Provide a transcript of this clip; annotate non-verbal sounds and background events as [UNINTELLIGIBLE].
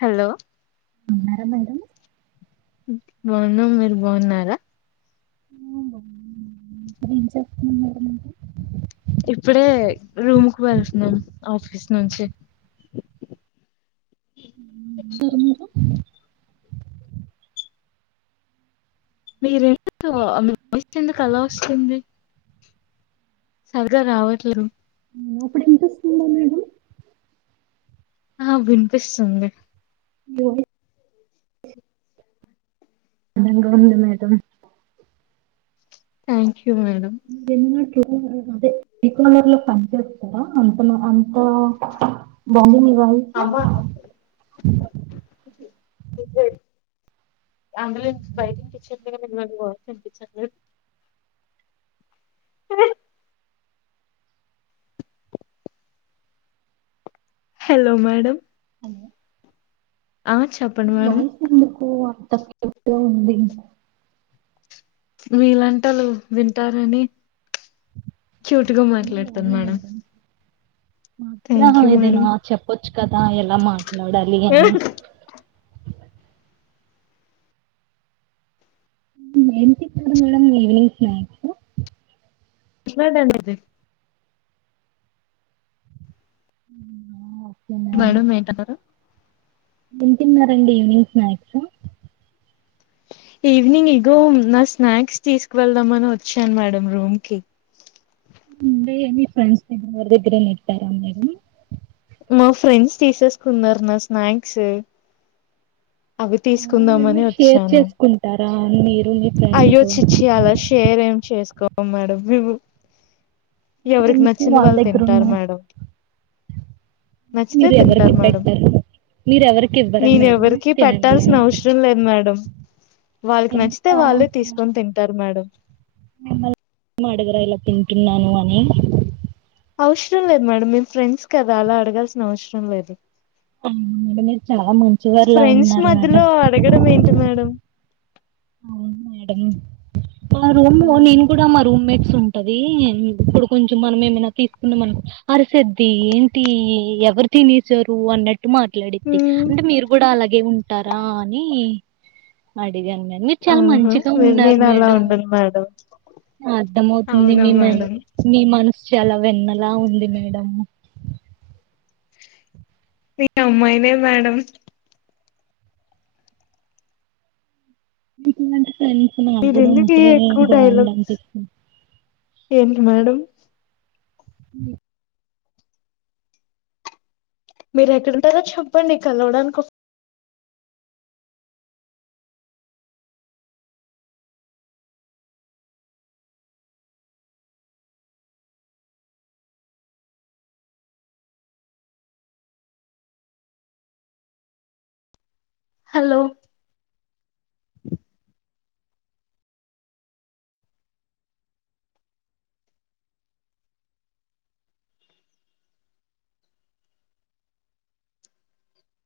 hello ఉన్నర madam బాగున్నామ్ మీరు బాగున్నారా ఇప్పుడ ఏం చేస్తున్నా మేడంంటే ఇప్పుడే రూమ్ కు వెళ్తున్నాం ఆఫీస్ నుంచి ఇంకా ఉన్నారు మీరు మీరెందుకు మీ వాయిస్ ఎందుకు అలా వస్తుంది సరిగా రావట్లేద నేను ఇప్పుడు వినిపిస్తుందా మేడం ఆ వినిపిస్తుంది మీ వాయిస్ అందంగా ఉంది మేడం థాంక మేడం ట అదే త్రీ కనర్ లో పనిచేస్తారా అంత అ బలీ మీ వాయిస్ అమ్మా ఎంబులెన్స్ బైటిం చెపి [UNINTELLIGIBLE] హలో మేడం హలో ఆ చెప్పండి మేడం వయిసు ఎందుకోవా [UNINTELLIGIBLE] ఉంది మీలోటివలు వింటారని చోటుగా మాట్లాడతాను మేడం థ్యాంక్ మా యూ మేడం ఇదేను చెప్పొచ్చు చ్ కదా ఎలామా నోడ అలిగని మ్మ్ ఏం తెచ్చినారు మేడం వేరే స్నాక్స్ [INAUDIBLE] మ్మ్ ఓ మేడమ్ ఏంటన్నారు ఏం తిన్నారండి ఈవినింగ్ స్నాక్స్ ఈవినింగ్ ఇగో నా స్నాక్స్ తీసుక వెళ్దామని వచ్చాను మేడం రూమ్ కి ఇంగ ఏమి ఫ్రెండ్స్ దగ వర దగరే ఇతారా మేడమ్ మా ఫ్రెండ్స్ తీసేసుకున్నారు నా స్నాక్స్ అవి అవునా మీరు తీసుకుందామని మీరు షేర్ వచ్చాను చేసుకుంటా రా మీర్ అయ్యో చి చి అలా షేర్ ఏం చేసుకో మ్మ్ మేడం మేము మరి ఎవరికి ఎందుకు నచ్చింది వాళ్ళ వాళ్ళు దగ్గర తింటారు ఉన్నాయి మేడం నచ్చితే మీరు ఎవరికి తింటారు మేడం పెట్టరు మీరు ఎవరికి ఇవ్వరా నేను మేడం ఎవరికి తినండి పెట్టాల్సిన అని అవసరం లేదు మేడం వాళ్ళకి ఎందుకు నచ్చితే అలా వాళ్ళే అంటున్నారు తీసుకొని తింటారు మేడం టున్నాను అని అవసరం లేదు మేడం మీ ఫ్రెండ్స్ కదా అలా అడగాల్సిన అవసరం లేదు ఆ మేడం మీరు చాలా మంచివారులా ఫ్రెండ్స్ ఉన్నారు మేడం మధ్యలో అడగడం ఏంటి మేడం అవును మేడం మా రూమ్ లో నేను కూడా మా రూమ్ మేట్ చుఉంటది ఇప్పుడు కొంచెం మనం ఏమైనా తీసుకున్నా అనుకో అరిసేద్ది ఏంటి ఎవరు తినేసారు అన్నట్టు మాట్లాడద్ది ఉమ్ అంటే మీరు కూడా అలాగే ఉంటారా అని అడిగాన్ నే మీరు చాలా ఆహా మంచిగా నే- ఉన్నారు నేను అలా మేడం ఉండను మేడం అర్థమవుతుంది అవునా మీ మ మేడం మీ మన సు చాలా వెన్నలా ఉంది మేడం నేను అమ్మాయినే మేడం [UNINTELLIGIBLE] దంట ఫ్రెండ్స్ నాకు కూడా మీరెందుకు ఉంటే ఎక్కువ బాగుండు డైలాగ్ అనిపిస్తుంది ఏంటి మేడం మ్మ్ మీరు ఎక్కడంటారో చెప్పండి కలవడానికి హలో